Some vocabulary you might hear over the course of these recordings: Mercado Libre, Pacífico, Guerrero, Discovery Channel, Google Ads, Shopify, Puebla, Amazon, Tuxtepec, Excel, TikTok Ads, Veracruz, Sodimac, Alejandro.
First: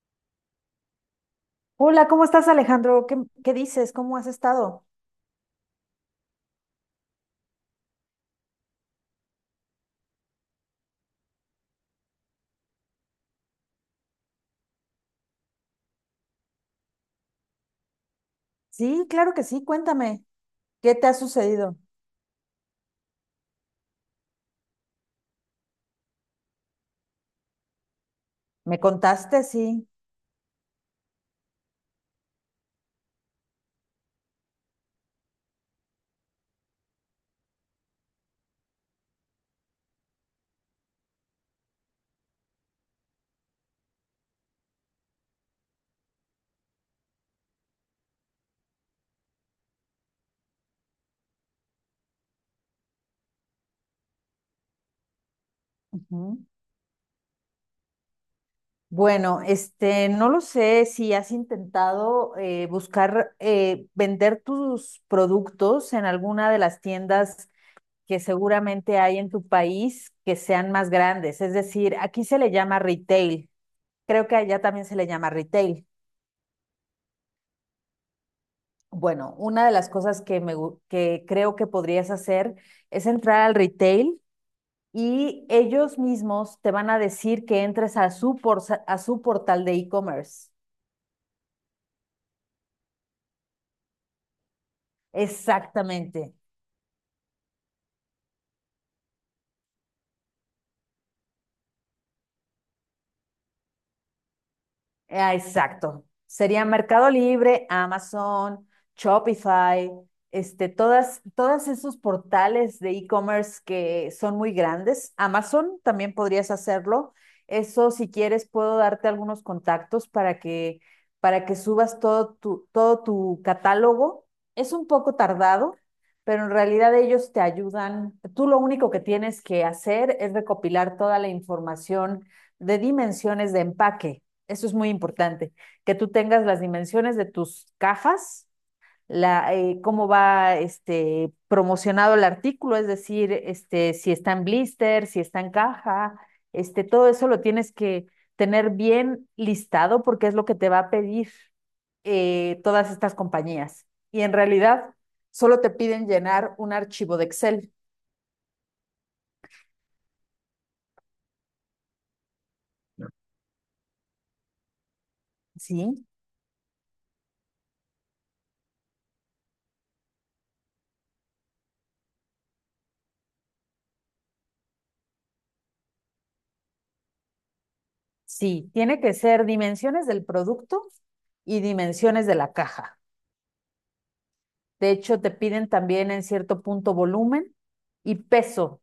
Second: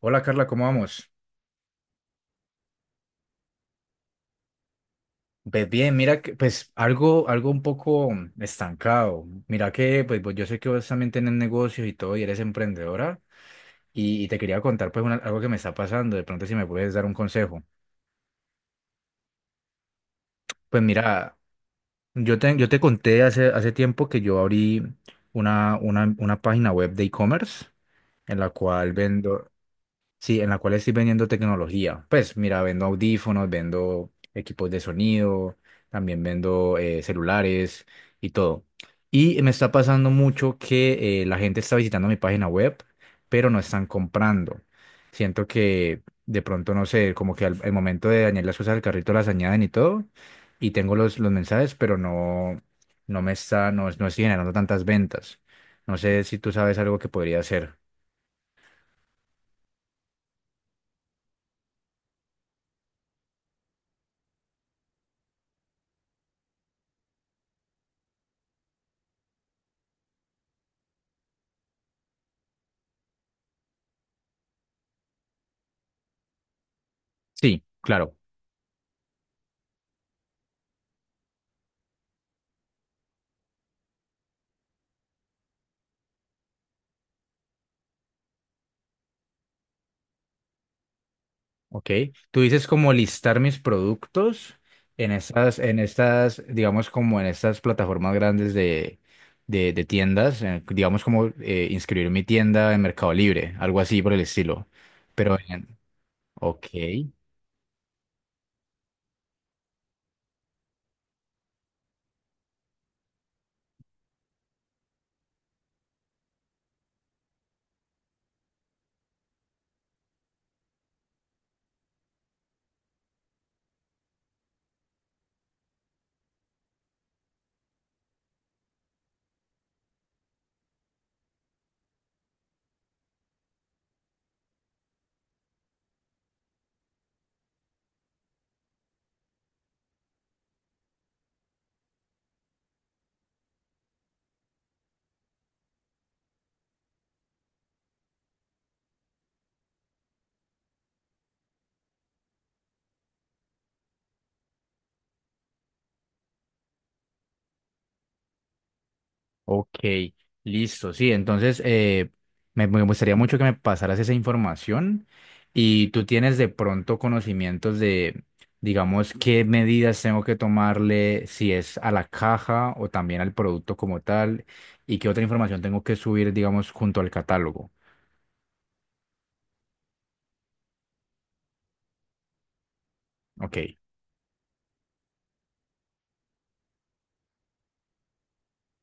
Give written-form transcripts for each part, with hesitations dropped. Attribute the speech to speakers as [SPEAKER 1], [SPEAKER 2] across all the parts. [SPEAKER 1] Hola Carla, ¿cómo vamos?
[SPEAKER 2] Hola, ¿cómo estás, Alejandro? ¿Qué dices? ¿Cómo has estado?
[SPEAKER 1] Pues bien, mira que pues algo un poco estancado. Mira que pues, yo sé que vos también tenés negocios y todo y eres emprendedora y te quería contar pues algo que me está pasando, de pronto si me puedes dar un consejo.
[SPEAKER 2] Sí, claro que sí, cuéntame,
[SPEAKER 1] Pues
[SPEAKER 2] ¿qué te ha
[SPEAKER 1] mira,
[SPEAKER 2] sucedido?
[SPEAKER 1] yo te conté hace tiempo que yo abrí una página web de e-commerce en la
[SPEAKER 2] ¿Me
[SPEAKER 1] cual
[SPEAKER 2] contaste?
[SPEAKER 1] vendo.
[SPEAKER 2] Sí.
[SPEAKER 1] Sí, en la cual estoy vendiendo tecnología. Pues mira, vendo audífonos, vendo equipos de sonido, también vendo celulares y todo. Y me está pasando mucho que la gente está visitando mi página web, pero no están comprando. Siento que de pronto, no sé, como que al momento de añadir las cosas al carrito las añaden y todo, y tengo los mensajes, pero no me está, no, no estoy generando tantas ventas. No sé si
[SPEAKER 2] Ujú.
[SPEAKER 1] tú sabes algo que podría hacer.
[SPEAKER 2] Bueno, no lo sé si has intentado buscar vender tus productos en alguna de las tiendas que seguramente hay en tu país que sean más grandes. Es decir, aquí se le llama retail. Creo que allá también se le llama retail.
[SPEAKER 1] Sí, claro.
[SPEAKER 2] Bueno, una de las cosas que, que creo que podrías hacer es entrar al retail y ellos mismos te van a decir que entres a a su portal de e-commerce.
[SPEAKER 1] Ok, tú dices como listar mis productos en
[SPEAKER 2] Exactamente.
[SPEAKER 1] estas, digamos como en estas plataformas grandes de tiendas, digamos como inscribir mi tienda en Mercado Libre, algo así por el estilo.
[SPEAKER 2] Ah,
[SPEAKER 1] Pero, en-
[SPEAKER 2] exacto. Sería
[SPEAKER 1] ok.
[SPEAKER 2] Mercado Libre, Amazon, Shopify, todos esos portales de e-commerce que son muy grandes. Amazon también podrías hacerlo. Eso, si quieres, puedo darte algunos contactos para que subas todo tu catálogo. Es un poco tardado, pero en realidad ellos te ayudan. Tú lo único que tienes que hacer es recopilar toda la información de dimensiones de empaque, eso es muy importante, que tú tengas las dimensiones de tus cajas, cómo va promocionado el artículo, es decir, si está en blister, si está en caja, todo eso lo tienes que tener bien listado porque es lo que te va a pedir, todas estas compañías. Y en realidad solo te piden llenar un archivo de Excel,
[SPEAKER 1] Ok, listo, sí, entonces me gustaría mucho que me pasaras esa información y tú
[SPEAKER 2] ¿sí?
[SPEAKER 1] tienes de pronto conocimientos de, digamos, qué medidas tengo que tomarle, si es a la caja o también al producto como tal, y qué otra información tengo que subir, digamos, junto al catálogo.
[SPEAKER 2] Sí, tiene que ser dimensiones del producto y dimensiones de la caja.
[SPEAKER 1] Ok.
[SPEAKER 2] De hecho, te piden también en cierto punto volumen y peso,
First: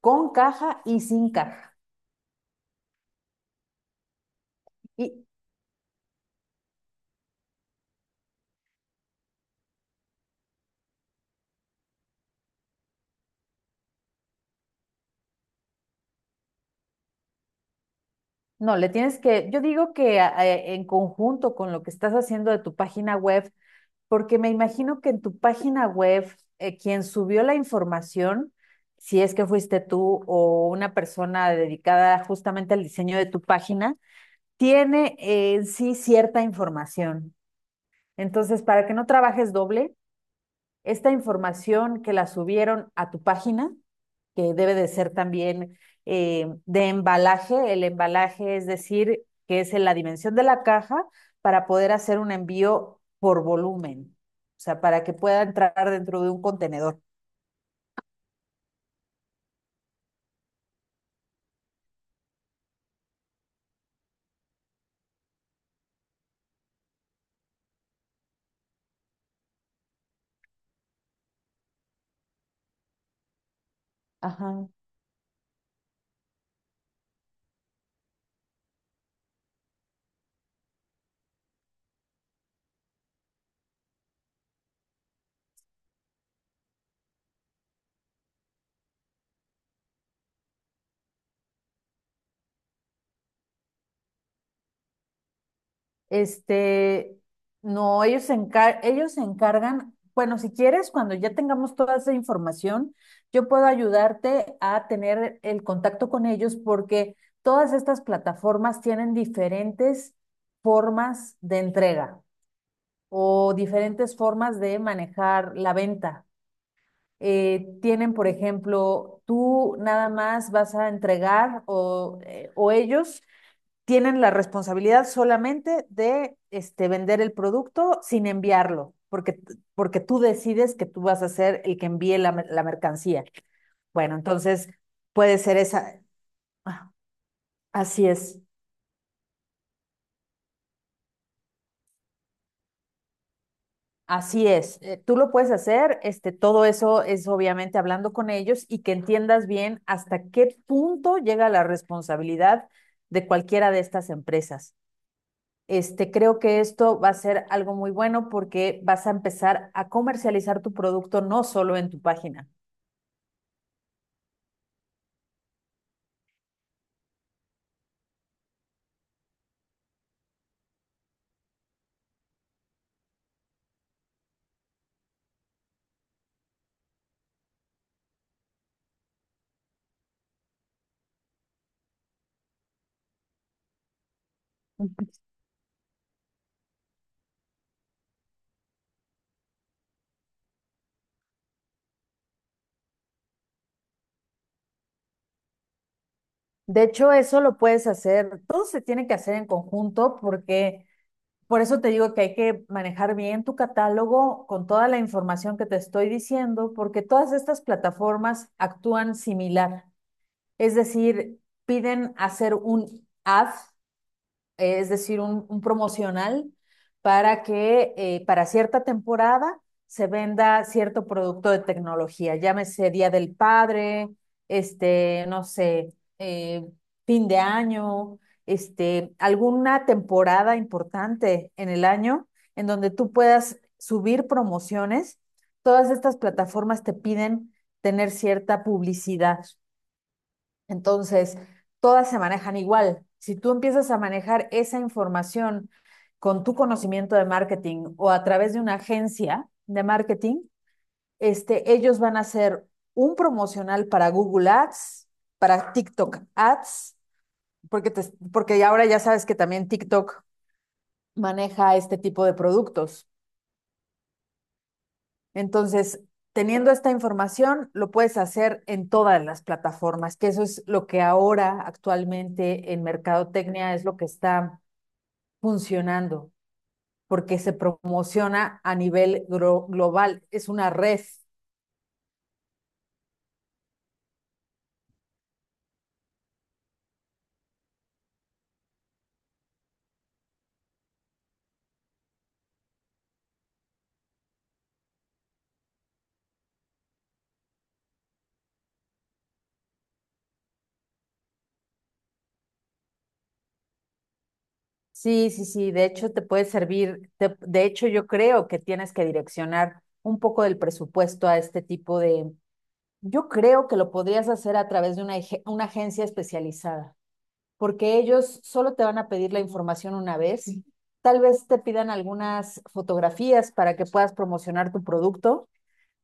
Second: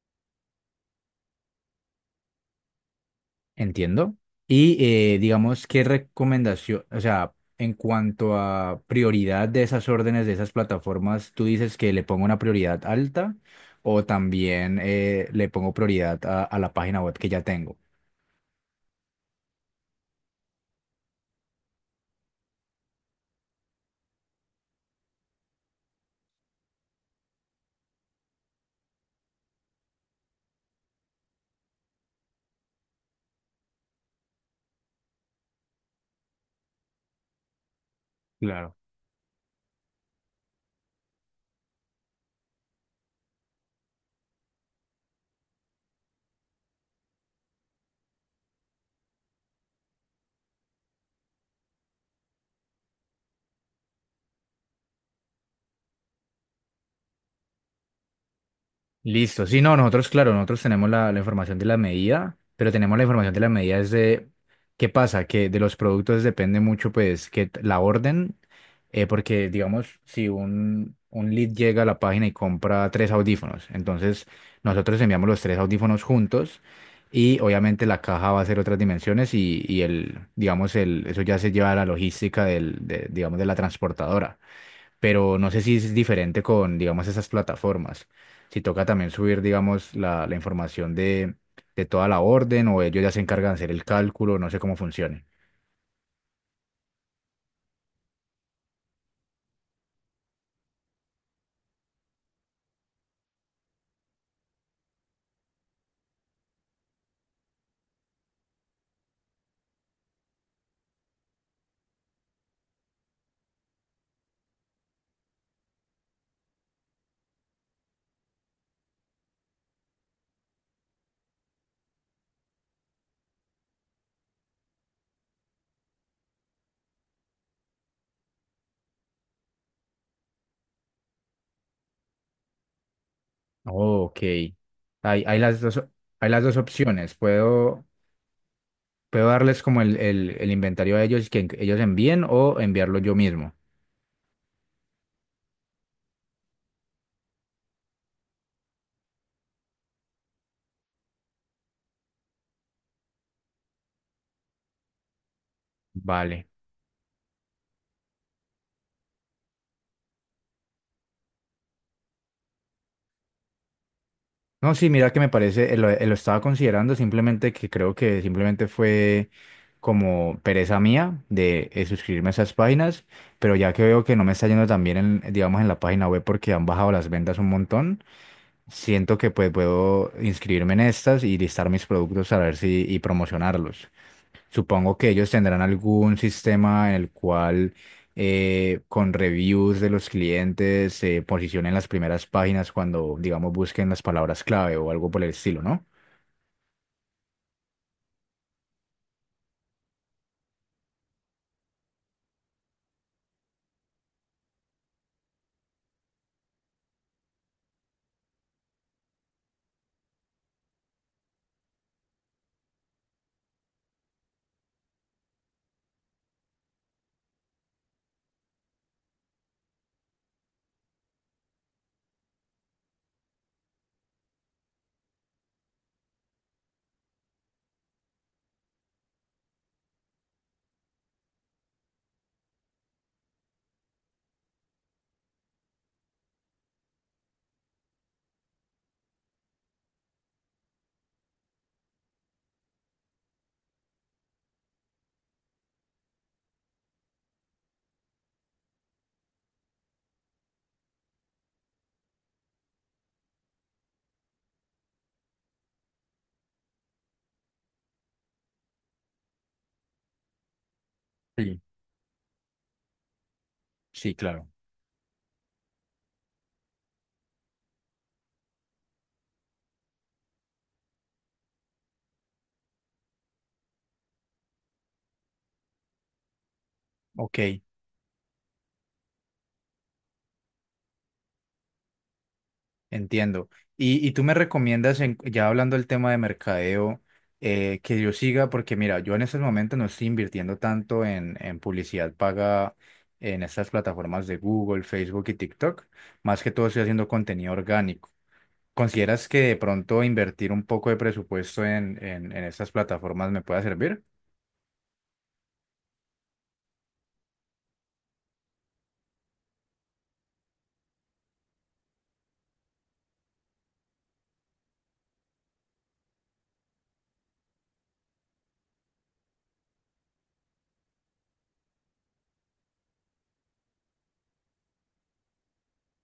[SPEAKER 2] con caja y sin caja.
[SPEAKER 1] Entiendo. Y
[SPEAKER 2] Y
[SPEAKER 1] digamos, ¿qué recomendación, o sea, en cuanto a prioridad de esas órdenes, de esas plataformas, tú dices que le pongo una prioridad alta o también le pongo prioridad a la página web que ya tengo?
[SPEAKER 2] no, le tienes que, yo digo que en conjunto con lo que estás haciendo de tu página web, porque me imagino que en tu página web, quien subió la información, si es que fuiste tú o una persona dedicada justamente al diseño de tu página, tiene en sí cierta información. Entonces, para que no trabajes doble, esta información que la subieron a tu página, que debe de ser también, de embalaje, el embalaje es decir, que es en la dimensión de la caja para poder hacer un envío por volumen, o sea, para que pueda entrar dentro de un contenedor.
[SPEAKER 1] Listo, sí, no, nosotros, claro, nosotros tenemos la información de la medida, pero tenemos la información de la medida es de, ¿qué pasa? Que de los productos depende mucho, pues, que la orden, porque, digamos, si un lead llega a la página y compra tres audífonos, entonces
[SPEAKER 2] Ajá.
[SPEAKER 1] nosotros enviamos los tres audífonos juntos y obviamente la caja va a ser otras dimensiones y el, digamos, el, eso ya se lleva a la logística digamos, de la transportadora, pero no sé si es diferente con, digamos, esas plataformas. Si toca también subir, digamos, la información de toda la orden o ellos ya se encargan de hacer el cálculo, no sé cómo funcione.
[SPEAKER 2] Este, no, ellos se encargan, bueno, si quieres, cuando ya tengamos toda esa información, yo puedo ayudarte a tener el contacto con ellos porque todas estas plataformas tienen diferentes formas de entrega o diferentes formas de manejar la venta. Tienen, por ejemplo, tú nada más vas a entregar o ellos tienen la responsabilidad solamente de vender el producto sin enviarlo, porque tú decides que tú vas a ser el que envíe la mercancía.
[SPEAKER 1] Oh,
[SPEAKER 2] Bueno,
[SPEAKER 1] ok.
[SPEAKER 2] entonces
[SPEAKER 1] Hay,
[SPEAKER 2] puede
[SPEAKER 1] hay
[SPEAKER 2] ser
[SPEAKER 1] las dos,
[SPEAKER 2] esa.
[SPEAKER 1] hay las dos
[SPEAKER 2] Ah,
[SPEAKER 1] opciones. Puedo,
[SPEAKER 2] así es,
[SPEAKER 1] puedo darles como el inventario a ellos que ellos envíen o enviarlo yo mismo.
[SPEAKER 2] así es. Tú lo puedes hacer, todo eso es obviamente hablando con ellos y que entiendas bien hasta qué punto llega la responsabilidad de cualquiera de estas empresas. Este, creo
[SPEAKER 1] Vale.
[SPEAKER 2] que esto va a ser algo muy bueno porque vas a empezar a comercializar tu producto no solo en tu página.
[SPEAKER 1] No, sí, mira que me parece, lo estaba considerando, simplemente que creo que simplemente fue como pereza mía de suscribirme a esas páginas, pero ya que veo que no me está yendo tan bien en, digamos, en la página web porque han bajado las ventas un montón, siento que pues puedo inscribirme en estas y listar mis productos a ver si y promocionarlos. Supongo que ellos tendrán algún sistema en el cual con reviews de los clientes se posicionen las primeras páginas cuando, digamos, busquen las palabras clave o algo por el estilo, ¿no?
[SPEAKER 2] De hecho, eso lo puedes hacer, todo se tiene que hacer en conjunto porque por eso te digo que hay que manejar bien tu catálogo con toda la información que te estoy diciendo, porque todas estas plataformas actúan similar. Es decir, piden hacer un ad, es decir, un promocional para que para cierta temporada se venda cierto producto de tecnología, llámese Día del Padre, no sé, fin de año, alguna temporada importante en el año en donde tú puedas subir promociones. Todas estas plataformas te piden tener cierta publicidad. Entonces, todas se manejan igual. Si tú empiezas a manejar esa información con tu conocimiento de marketing o a través de una agencia de marketing, ellos van a hacer un promocional para Google Ads, para TikTok Ads, porque ahora ya sabes que también TikTok
[SPEAKER 1] Sí,
[SPEAKER 2] maneja este tipo de productos.
[SPEAKER 1] sí, claro.
[SPEAKER 2] Entonces, teniendo esta información, lo puedes hacer en todas las plataformas, que eso es lo que ahora actualmente en mercadotecnia es lo que está funcionando,
[SPEAKER 1] Ok,
[SPEAKER 2] porque se promociona a nivel global, es una red.
[SPEAKER 1] entiendo. Y tú me recomiendas, ya hablando del tema de mercadeo, que yo siga, porque mira, yo en estos momentos no estoy invirtiendo tanto en publicidad paga en estas plataformas de Google, Facebook y TikTok. Más que todo estoy haciendo contenido orgánico. ¿Consideras que de pronto invertir un poco de presupuesto en estas plataformas me pueda servir?
[SPEAKER 2] Sí, sí, sí, de hecho te puede servir, de hecho yo creo que tienes que direccionar un poco del presupuesto a este tipo de, yo creo que lo podrías hacer a través de una agencia especializada, porque ellos solo te van a pedir la información una vez. Sí. Tal vez te pidan algunas fotografías para que puedas promocionar tu producto,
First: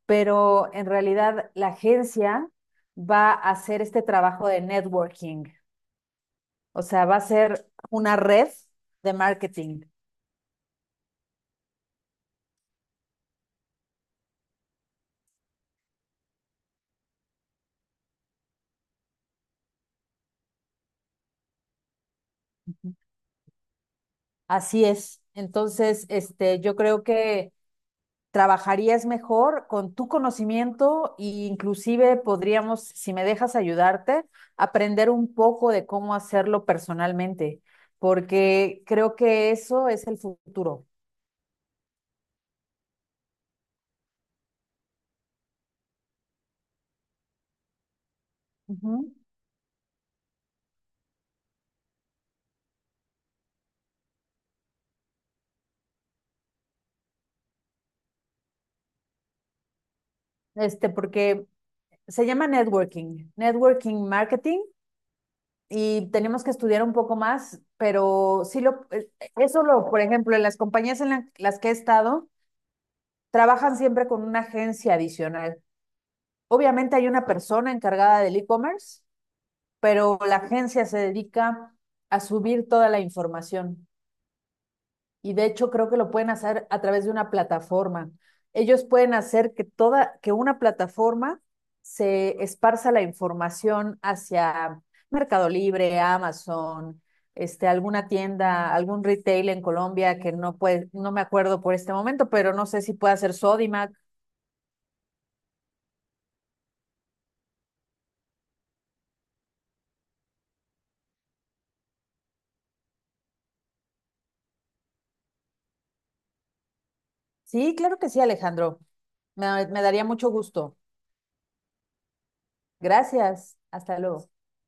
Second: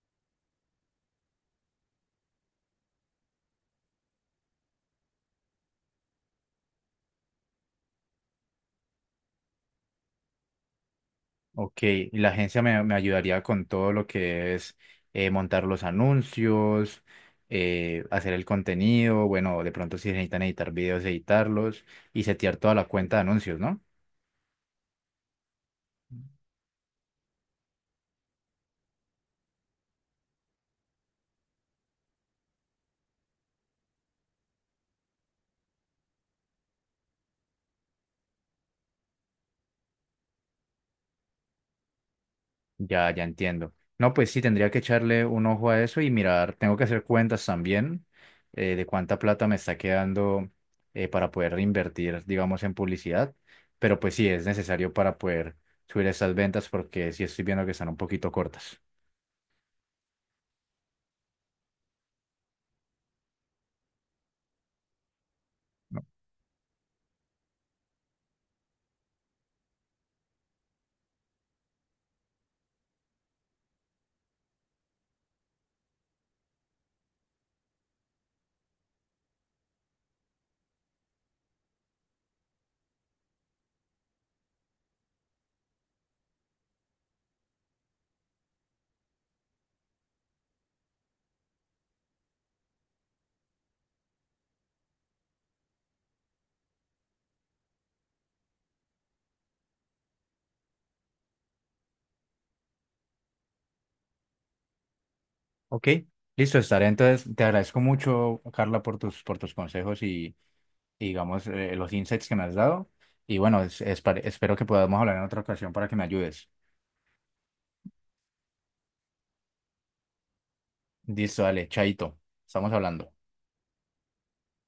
[SPEAKER 2] pero en realidad la agencia va a hacer este trabajo de networking, o sea, va a ser una red de marketing.
[SPEAKER 1] Ok, y la agencia me ayudaría con todo lo que es montar los anuncios, hacer el contenido, bueno, de pronto si necesitan editar videos, editarlos y setear toda la cuenta de anuncios, ¿no?
[SPEAKER 2] Así es. Entonces, yo creo que trabajarías mejor con tu conocimiento e inclusive podríamos, si me dejas ayudarte, aprender un poco de cómo hacerlo personalmente, porque creo que eso es el futuro.
[SPEAKER 1] Ya, ya entiendo. No, pues sí, tendría que echarle un ojo a eso y mirar, tengo que hacer cuentas también de
[SPEAKER 2] Ujú.
[SPEAKER 1] cuánta plata me está quedando, para poder invertir, digamos, en publicidad, pero pues sí, es necesario para poder subir esas ventas porque sí estoy viendo que están un poquito cortas.
[SPEAKER 2] Este, porque se llama networking, networking marketing, y tenemos que estudiar un poco más, pero sí eso lo, por ejemplo, en las compañías las que he estado, trabajan siempre con una agencia adicional. Obviamente hay una persona encargada del e-commerce, pero la agencia se dedica a subir toda la información y de hecho creo que lo pueden hacer a través de una plataforma. Ellos pueden hacer que que una plataforma se esparza la información hacia Mercado Libre, Amazon, alguna tienda, algún retail en Colombia que no puede, no me acuerdo por este momento, pero no sé si puede hacer Sodimac.
[SPEAKER 1] Ok, listo, estaré. Entonces, te agradezco mucho, Carla, por por tus consejos digamos, los insights que me has dado. Y bueno, espero que podamos hablar en otra ocasión para que me ayudes.
[SPEAKER 2] Sí, claro que sí, Alejandro. Me daría mucho gusto.
[SPEAKER 1] Listo, dale, chaito, estamos hablando.
[SPEAKER 2] Gracias. Hasta luego.